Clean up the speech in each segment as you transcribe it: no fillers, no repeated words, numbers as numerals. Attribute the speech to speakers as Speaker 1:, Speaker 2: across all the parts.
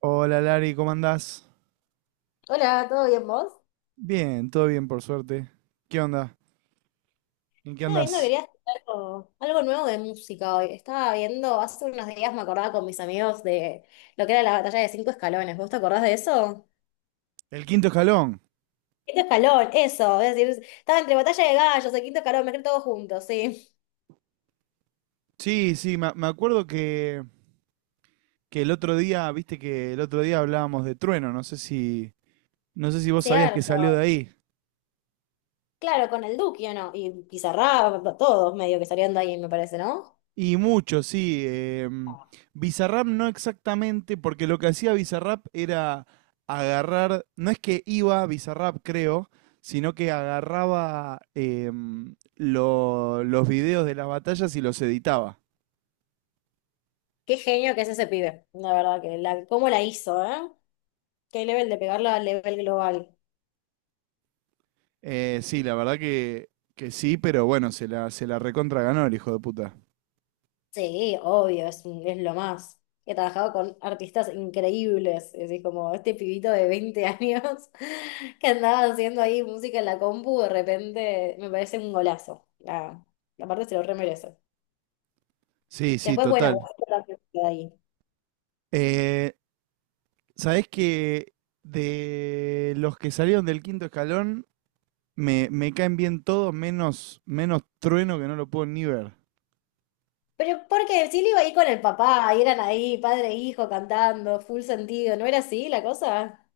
Speaker 1: Hola Lari, ¿cómo andás?
Speaker 2: Hola, ¿todo bien vos?
Speaker 1: Bien, todo bien por suerte. ¿Qué onda? ¿En qué
Speaker 2: Estaba viendo,
Speaker 1: andás?
Speaker 2: quería hacer algo nuevo de música hoy. Estaba viendo, hace unos días me acordaba con mis amigos de lo que era la batalla de cinco escalones. ¿Vos te acordás de eso?
Speaker 1: El quinto escalón.
Speaker 2: Quinto escalón, eso. Es decir, estaba entre batalla de gallos, el quinto escalón, me quedé todos juntos, sí.
Speaker 1: Sí, sí, me acuerdo que el otro día, viste que el otro día hablábamos de Trueno, no sé si vos sabías que
Speaker 2: Cierto.
Speaker 1: salió de ahí.
Speaker 2: Claro, con el Duque, ¿o no? Y Pizarra, todos medio que salieron de ahí, me parece, ¿no?
Speaker 1: Y mucho, sí. Bizarrap no exactamente, porque lo que hacía Bizarrap era agarrar, no es que iba a Bizarrap, creo, sino que agarraba los videos de las batallas y los editaba.
Speaker 2: Qué genio que es ese pibe. La verdad que cómo la hizo, ¿eh? Qué nivel de pegarla al nivel global.
Speaker 1: Sí, la verdad que sí, pero bueno, se la recontra ganó el hijo de puta.
Speaker 2: Sí, obvio, es lo más. He trabajado con artistas increíbles, es decir, como este pibito de 20 años que andaba haciendo ahí música en la compu, de repente me parece un golazo. La parte se lo re merece.
Speaker 1: Sí, sí,
Speaker 2: Después, bueno,
Speaker 1: total.
Speaker 2: otra que queda ahí.
Speaker 1: Eh, ¿Sabés que de los que salieron del quinto escalón, me caen bien todos, menos Trueno que no lo puedo ni ver?
Speaker 2: Pero porque sí le iba ahí con el papá, y eran ahí, padre e hijo cantando, full sentido, ¿no era así la cosa?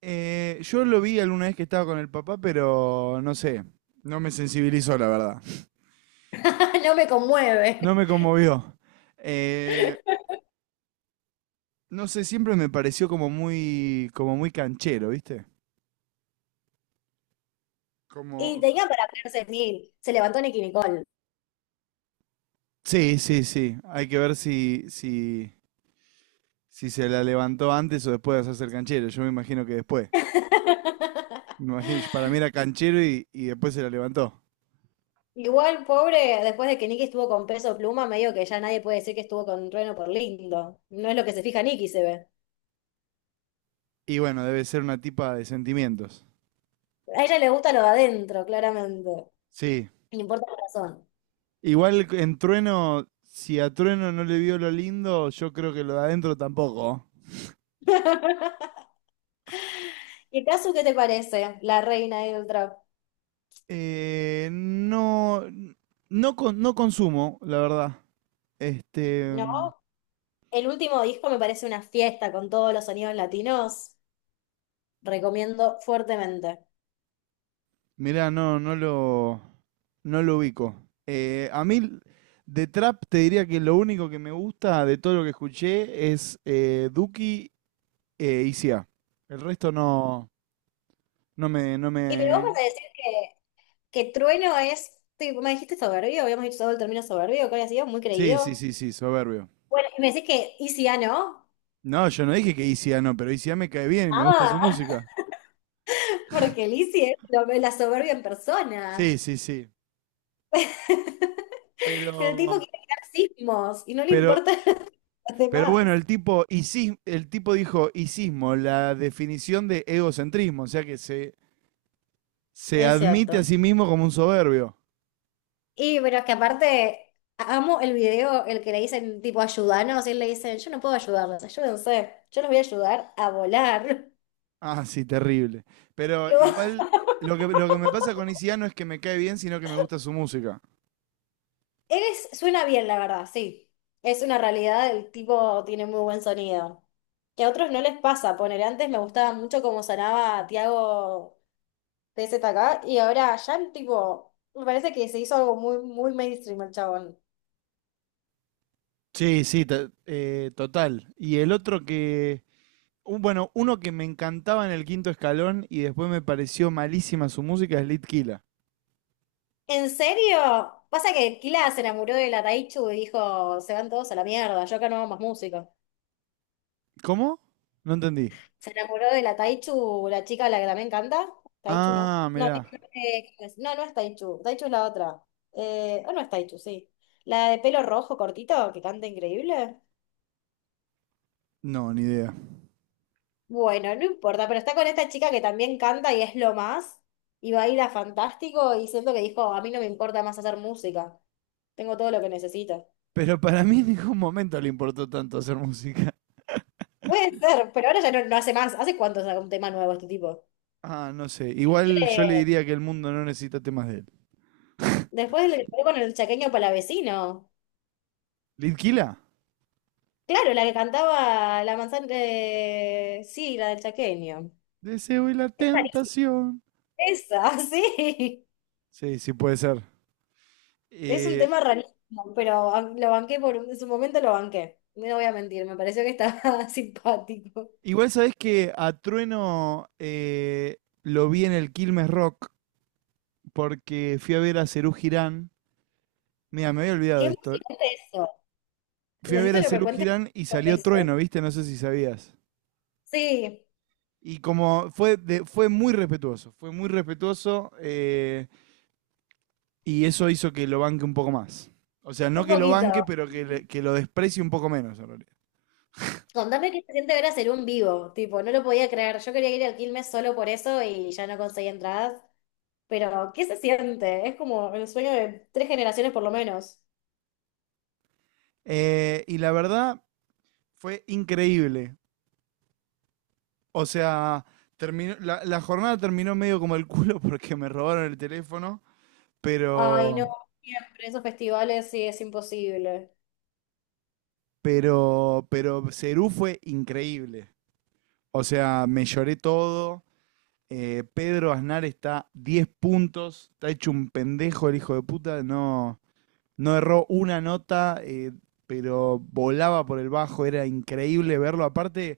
Speaker 1: Yo lo vi alguna vez que estaba con el papá, pero no sé, no me sensibilizó, la verdad.
Speaker 2: No me
Speaker 1: No
Speaker 2: conmueve.
Speaker 1: me conmovió. Eh, no sé, siempre me pareció como muy canchero, ¿viste? Como,
Speaker 2: Y tenía para ponerse mil, se levantó Nicki Nicole.
Speaker 1: Sí, sí, sí. Hay que ver si se la levantó antes o después de hacerse el canchero. Yo me imagino que después. Me imagino, para mí era canchero y después se la levantó.
Speaker 2: Igual, pobre, después de que Nicky estuvo con Peso Pluma, medio que ya nadie puede decir que estuvo con Trueno por lindo. No es lo que se fija Nicky, se ve.
Speaker 1: Y bueno, debe ser una tipa de sentimientos.
Speaker 2: A ella le gusta lo de adentro, claramente.
Speaker 1: Sí.
Speaker 2: No importa la razón.
Speaker 1: Igual en Trueno, si a Trueno no le vio lo lindo, yo creo que lo de adentro tampoco.
Speaker 2: ¿Y Casu qué te parece? La reina ahí del trap.
Speaker 1: No, no, no consumo, la verdad. Este,
Speaker 2: ¿No? El último disco me parece una fiesta con todos los sonidos latinos. Recomiendo fuertemente.
Speaker 1: Mirá, no, no lo ubico. A mí, de trap, te diría que lo único que me gusta de todo lo que escuché es Duki y ICA. El resto no, no me, no
Speaker 2: Y pero vos
Speaker 1: me...
Speaker 2: vas a decir que Trueno es, tipo, me dijiste soberbio, habíamos dicho todo el término soberbio, ¿cuál ha sido? Muy
Speaker 1: Sí, sí,
Speaker 2: creído.
Speaker 1: sí, sí, soberbio.
Speaker 2: Bueno, y me decís que Easy A no.
Speaker 1: No, yo no dije que Isia no, pero Isia me cae bien y me gusta su
Speaker 2: Ah,
Speaker 1: música.
Speaker 2: porque Lizzie es la soberbia en
Speaker 1: Sí,
Speaker 2: persona.
Speaker 1: sí, sí. Pero,
Speaker 2: El tipo quiere crear sismos y no le
Speaker 1: pero,
Speaker 2: importa a los
Speaker 1: pero bueno,
Speaker 2: demás.
Speaker 1: el tipo dijo isismo, la definición de egocentrismo, o sea que se
Speaker 2: Es
Speaker 1: admite a
Speaker 2: cierto.
Speaker 1: sí mismo como un soberbio.
Speaker 2: Y pero es que aparte, amo el video, el que le dicen tipo ayúdanos, y él le dice, yo no puedo ayudarlos, ayúdense, yo los voy a ayudar a volar.
Speaker 1: Ah, sí, terrible. Pero
Speaker 2: Lo-
Speaker 1: igual lo que me pasa con Isiano es que me cae bien, sino que me gusta su música.
Speaker 2: suena bien, la verdad, sí. Es una realidad, el tipo tiene muy buen sonido. Que a otros no les pasa, poner antes me gustaba mucho cómo sonaba Tiago TZK y ahora ya el tipo, me parece que se hizo algo muy, muy mainstream el chabón.
Speaker 1: Sí, sí, total. Y el otro que, bueno, uno que me encantaba en el quinto escalón y después me pareció malísima su música es Litkila.
Speaker 2: ¿En serio? Pasa que Kila se enamoró de la Taichu y dijo, se van todos a la mierda, yo acá no hago más música.
Speaker 1: ¿Cómo? No entendí.
Speaker 2: Se enamoró de la Taichu, la chica a la que también canta. Taichu, ¿no?
Speaker 1: Ah,
Speaker 2: No,
Speaker 1: mirá.
Speaker 2: Taichu, no, no es Taichu. Taichu es la otra. O no es Taichu, sí. La de pelo rojo cortito, que canta increíble.
Speaker 1: No, ni idea.
Speaker 2: Bueno, no importa, pero está con esta chica que también canta y es lo más. Y va a ir a Fantástico y siento que dijo, a mí no me importa más hacer música. Tengo todo lo que necesito.
Speaker 1: Pero para mí en ningún momento le importó tanto hacer música.
Speaker 2: Puede ser, pero ahora ya no, no hace más. ¿Hace cuánto saca un tema nuevo este tipo?
Speaker 1: Ah, no sé. Igual yo le
Speaker 2: Eh,
Speaker 1: diría que el mundo no necesita temas de él.
Speaker 2: Después le pegó con el chaqueño palavecino.
Speaker 1: ¿Litkila?
Speaker 2: Claro, la que cantaba la manzana, sí, la del chaqueño.
Speaker 1: Deseo y la
Speaker 2: Es rarísima.
Speaker 1: tentación.
Speaker 2: Esa, sí.
Speaker 1: Sí, sí puede ser.
Speaker 2: Es un
Speaker 1: Eh,
Speaker 2: tema rarísimo, pero lo banqué en su momento lo banqué. No voy a mentir, me pareció que estaba simpático.
Speaker 1: Igual sabés que a Trueno lo vi en el Quilmes Rock porque fui a ver a Serú Girán. Mira, me había olvidado
Speaker 2: Qué
Speaker 1: de esto.
Speaker 2: emocionante eso.
Speaker 1: Fui a ver
Speaker 2: Necesito
Speaker 1: a
Speaker 2: que me
Speaker 1: Serú
Speaker 2: cuentes
Speaker 1: Girán y
Speaker 2: todo
Speaker 1: salió
Speaker 2: eso.
Speaker 1: Trueno, ¿viste? No sé si sabías.
Speaker 2: Sí,
Speaker 1: Y como fue, fue muy respetuoso y eso hizo que lo banque un poco más. O sea, no
Speaker 2: un
Speaker 1: que lo banque,
Speaker 2: poquito.
Speaker 1: pero que lo desprecie un poco menos en realidad.
Speaker 2: Contame qué se siente ver hacer un vivo. Tipo, no lo podía creer. Yo quería ir al Quilmes solo por eso y ya no conseguí entradas. Pero, ¿qué se siente? Es como el sueño de tres generaciones por lo menos.
Speaker 1: Y la verdad fue increíble. O sea, terminó, la jornada terminó medio como el culo porque me robaron el teléfono,
Speaker 2: Ay,
Speaker 1: pero,
Speaker 2: no, siempre esos festivales sí es imposible.
Speaker 1: pero Serú fue increíble. O sea, me lloré todo. Pedro Aznar está 10 puntos, está hecho un pendejo el hijo de puta, no erró una nota, pero volaba por el bajo, era increíble verlo. Aparte,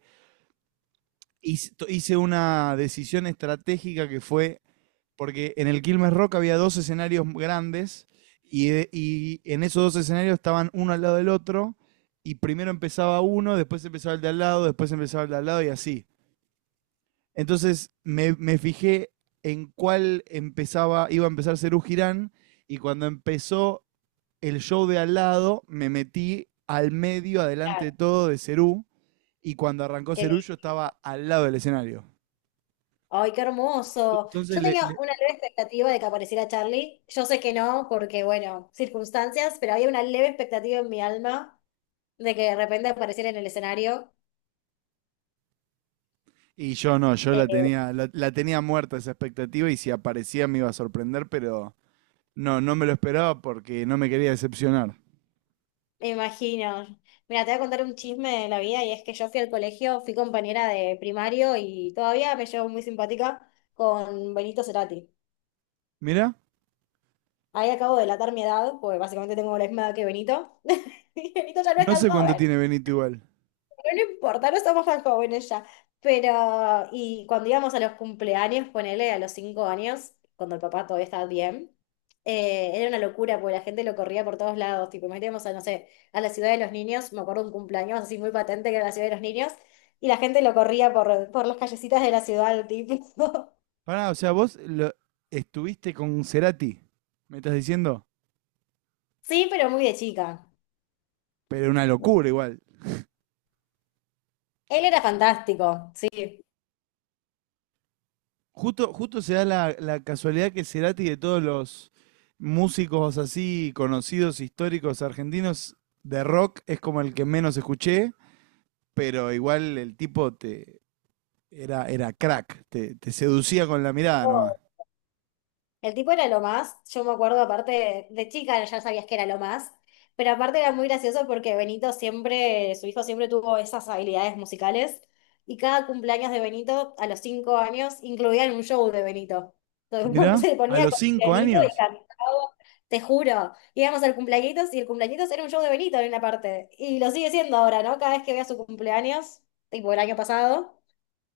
Speaker 1: hice una decisión estratégica que fue porque en el Quilmes Rock había dos escenarios grandes y en esos dos escenarios estaban uno al lado del otro y primero empezaba uno, después empezaba el de al lado, después empezaba el de al lado y así. Entonces me fijé en cuál empezaba, iba a empezar Serú Girán y cuando empezó el show de al lado me metí al medio, adelante de
Speaker 2: Claro,
Speaker 1: todo, de Serú y cuando arrancó
Speaker 2: qué
Speaker 1: Serú yo
Speaker 2: lindo.
Speaker 1: estaba al lado del escenario.
Speaker 2: Ay, qué hermoso.
Speaker 1: Entonces
Speaker 2: Yo
Speaker 1: le,
Speaker 2: tenía
Speaker 1: le
Speaker 2: una leve expectativa de que apareciera Charlie. Yo sé que no, porque, bueno, circunstancias, pero había una leve expectativa en mi alma de que de repente apareciera en el escenario.
Speaker 1: Y yo no, yo la
Speaker 2: Eh,
Speaker 1: tenía, la tenía muerta esa expectativa y si aparecía me iba a sorprender, pero no me lo esperaba porque no me quería decepcionar.
Speaker 2: me imagino. Mira, te voy a contar un chisme de la vida y es que yo fui al colegio, fui compañera de primario y todavía me llevo muy simpática con Benito Cerati.
Speaker 1: Mirá,
Speaker 2: Ahí acabo de delatar mi edad, porque básicamente tengo la misma edad que Benito. Y Benito ya no es
Speaker 1: no
Speaker 2: tan
Speaker 1: sé cuánto
Speaker 2: joven.
Speaker 1: tiene Benito igual.
Speaker 2: Pero no importa, no somos tan jóvenes ya. Pero, y cuando íbamos a los cumpleaños, ponele a los 5 años, cuando el papá todavía estaba bien, era una locura, porque la gente lo corría por todos lados. Tipo, nos metíamos a, no sé, a la ciudad de los niños, me acuerdo un cumpleaños así muy patente que era la ciudad de los niños, y la gente lo corría por las callecitas de la ciudad, tipo.
Speaker 1: Pará, o sea, estuviste con Cerati, me estás diciendo,
Speaker 2: Sí, pero muy de chica.
Speaker 1: pero una locura igual.
Speaker 2: Él era fantástico, sí.
Speaker 1: Justo, justo se da la casualidad que Cerati de todos los músicos así conocidos, históricos, argentinos de rock, es como el que menos escuché, pero igual el tipo te. Era crack, te seducía con la mirada nomás.
Speaker 2: El tipo era lo más, yo me acuerdo aparte de chica, ya sabías que era lo más, pero aparte era muy gracioso porque Benito siempre, su hijo siempre tuvo esas habilidades musicales y cada cumpleaños de Benito a los 5 años incluían un show de Benito. Entonces,
Speaker 1: Mirá,
Speaker 2: se
Speaker 1: a
Speaker 2: ponía
Speaker 1: los
Speaker 2: con
Speaker 1: cinco
Speaker 2: Benito y
Speaker 1: años,
Speaker 2: cantaba, te juro, íbamos al cumpleañitos y el cumpleañitos era un show de Benito en una parte y lo sigue siendo ahora, ¿no? Cada vez que vea su cumpleaños, tipo el año pasado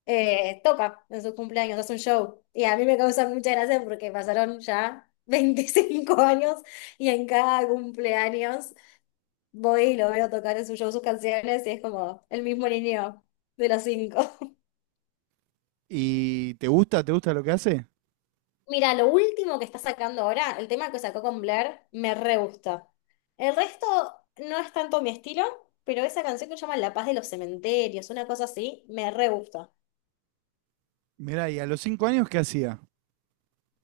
Speaker 2: toca en sus cumpleaños, hace un show. Y a mí me causa mucha gracia porque pasaron ya 25 años y en cada cumpleaños voy y lo veo tocar en su show sus canciones y es como el mismo niño de los cinco.
Speaker 1: ¿y te gusta lo que hace?
Speaker 2: Mira, lo último que está sacando ahora, el tema que sacó con Blair, me re gusta. El resto no es tanto mi estilo, pero esa canción que se llama La Paz de los Cementerios, una cosa así, me re gusta.
Speaker 1: Mirá, ¿y a los 5 años qué hacía?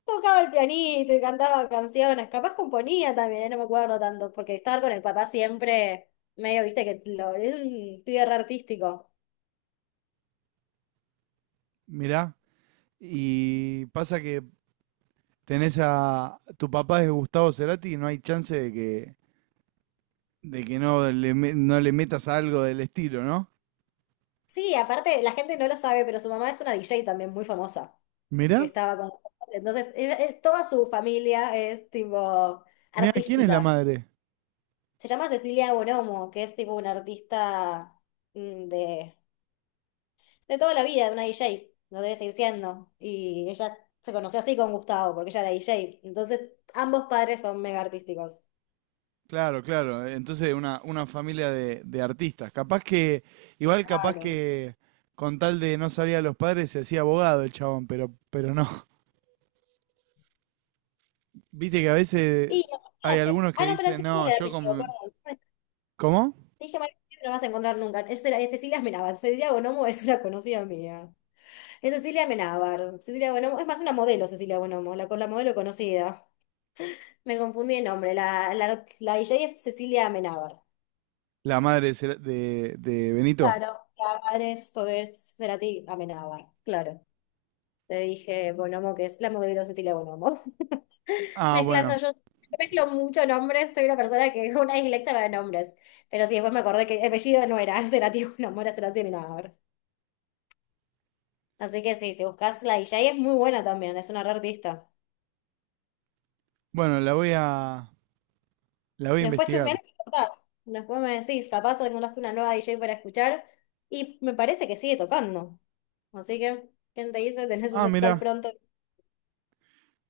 Speaker 2: Tocaba el pianito y cantaba canciones, capaz componía también, no me acuerdo tanto, porque estar con el papá siempre, medio, viste, es un pibe re artístico.
Speaker 1: Mirá, y pasa que tenés a tu papá es Gustavo Cerati y no hay chance de que no le metas algo del estilo, ¿no?
Speaker 2: Sí, aparte, la gente no lo sabe, pero su mamá es una DJ también muy famosa, que
Speaker 1: Mirá,
Speaker 2: estaba con... Entonces, toda su familia es tipo
Speaker 1: mirá, ¿quién es la
Speaker 2: artística.
Speaker 1: madre?
Speaker 2: Se llama Cecilia Bonomo, que es tipo una artista mm, de de toda la vida, de una D J no debe seguir siendo. Y ella se conoció así con Gustavo, porque ella era D J. Entonces, ambos padres son mega artísticos.
Speaker 1: Claro, claro. Entonces una familia de artistas. Igual capaz
Speaker 2: Claro.
Speaker 1: que con tal de no salir a los padres se hacía abogado el chabón, pero no. Viste que a veces
Speaker 2: Y
Speaker 1: hay
Speaker 2: imagínate.
Speaker 1: algunos que
Speaker 2: Ah, no, pero te
Speaker 1: dicen,
Speaker 2: dije mal
Speaker 1: no,
Speaker 2: el
Speaker 1: yo
Speaker 2: apellido,
Speaker 1: como...
Speaker 2: perdón.
Speaker 1: ¿Cómo?
Speaker 2: Te dije mal el apellido, no lo vas a encontrar nunca. Es, es Cecilia Amenábar. Cecilia Bonomo es una conocida mía. Es Cecilia Amenábar. Cecilia Bonomo, es más una modelo, Cecilia Bonomo, con la modelo conocida. Me confundí el nombre. La DJ es Cecilia Amenábar.
Speaker 1: La madre de Benito.
Speaker 2: Claro, la madre es Foguer Cerati Amenábar, claro. Le dije Bonomo, que es la amor Cecilia Bonomo.
Speaker 1: Ah,
Speaker 2: Mezclando
Speaker 1: bueno.
Speaker 2: yo mezclo mucho nombres, soy una persona que es una dislexia para nombres. Pero sí, después me acordé que el apellido no era Cerati Bonomo, era Cerati Minador. Así que sí, si buscas la DJ es muy buena también, es una re artista.
Speaker 1: Bueno, la voy a
Speaker 2: Después
Speaker 1: investigar.
Speaker 2: chusmeás, y tocás. Después me decís, capaz encontraste una nueva DJ para escuchar. Y me parece que sigue tocando. Así que, ¿quién te dice? Tenés un
Speaker 1: Ah,
Speaker 2: recital
Speaker 1: mira,
Speaker 2: pronto.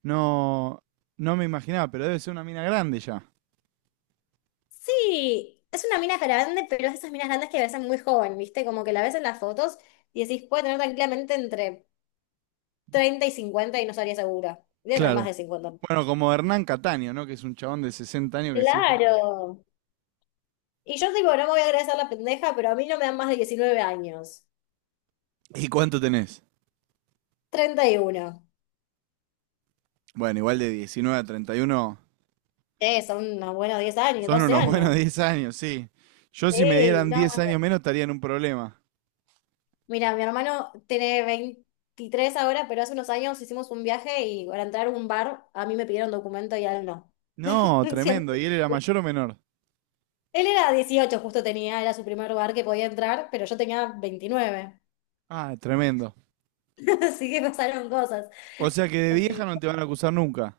Speaker 1: no, no me imaginaba, pero debe ser una mina grande ya.
Speaker 2: Sí, es una mina grande, pero es de esas minas grandes que ves muy joven, ¿viste? Como que la ves en las fotos y decís, puede tener tranquilamente entre 30 y 50 y no estaría segura. Debe tener más
Speaker 1: Claro.
Speaker 2: de 50.
Speaker 1: Bueno, como Hernán Cataño, ¿no? Que es un chabón de 60 años que sigue tocando.
Speaker 2: Claro. Y yo digo, no me voy a agradecer la pendeja, pero a mí no me dan más de 19 años.
Speaker 1: ¿Y cuánto tenés?
Speaker 2: 31.
Speaker 1: Bueno, igual de 19 a 31
Speaker 2: Son unos buenos 10 años,
Speaker 1: son
Speaker 2: 12
Speaker 1: unos buenos
Speaker 2: años.
Speaker 1: 10 años, sí. Yo si me
Speaker 2: Sí,
Speaker 1: dieran
Speaker 2: no.
Speaker 1: 10 años menos estaría en un problema.
Speaker 2: Mira, mi hermano tiene 23 ahora, pero hace unos años hicimos un viaje y para entrar a un bar a mí me pidieron documento y a él no.
Speaker 1: No, tremendo.
Speaker 2: Siempre.
Speaker 1: ¿Y él era mayor o menor?
Speaker 2: Él era 18, justo tenía, era su primer bar que podía entrar, pero yo tenía 29,
Speaker 1: Ah, tremendo.
Speaker 2: así que pasaron cosas.
Speaker 1: O sea que de
Speaker 2: Así
Speaker 1: vieja no
Speaker 2: que,
Speaker 1: te van a acusar nunca.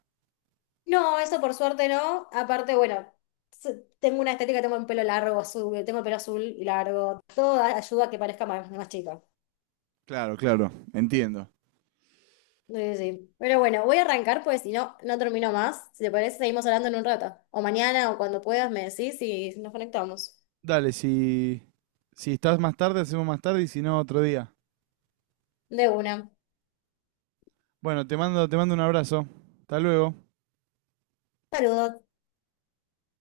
Speaker 2: no, eso por suerte no. Aparte, bueno, tengo una estética, tengo el pelo largo, azul, tengo el pelo azul y largo. Todo ayuda a que parezca más, más chica.
Speaker 1: Claro, claro, entiendo.
Speaker 2: Sí, sí. Pero bueno, voy a arrancar porque si no, no termino más. Si te parece, seguimos hablando en un rato. O mañana o cuando puedas me decís y nos conectamos.
Speaker 1: Dale, si estás más tarde, hacemos más tarde y si no, otro día.
Speaker 2: De una.
Speaker 1: Bueno, te mando un abrazo. Hasta luego.
Speaker 2: Saludos.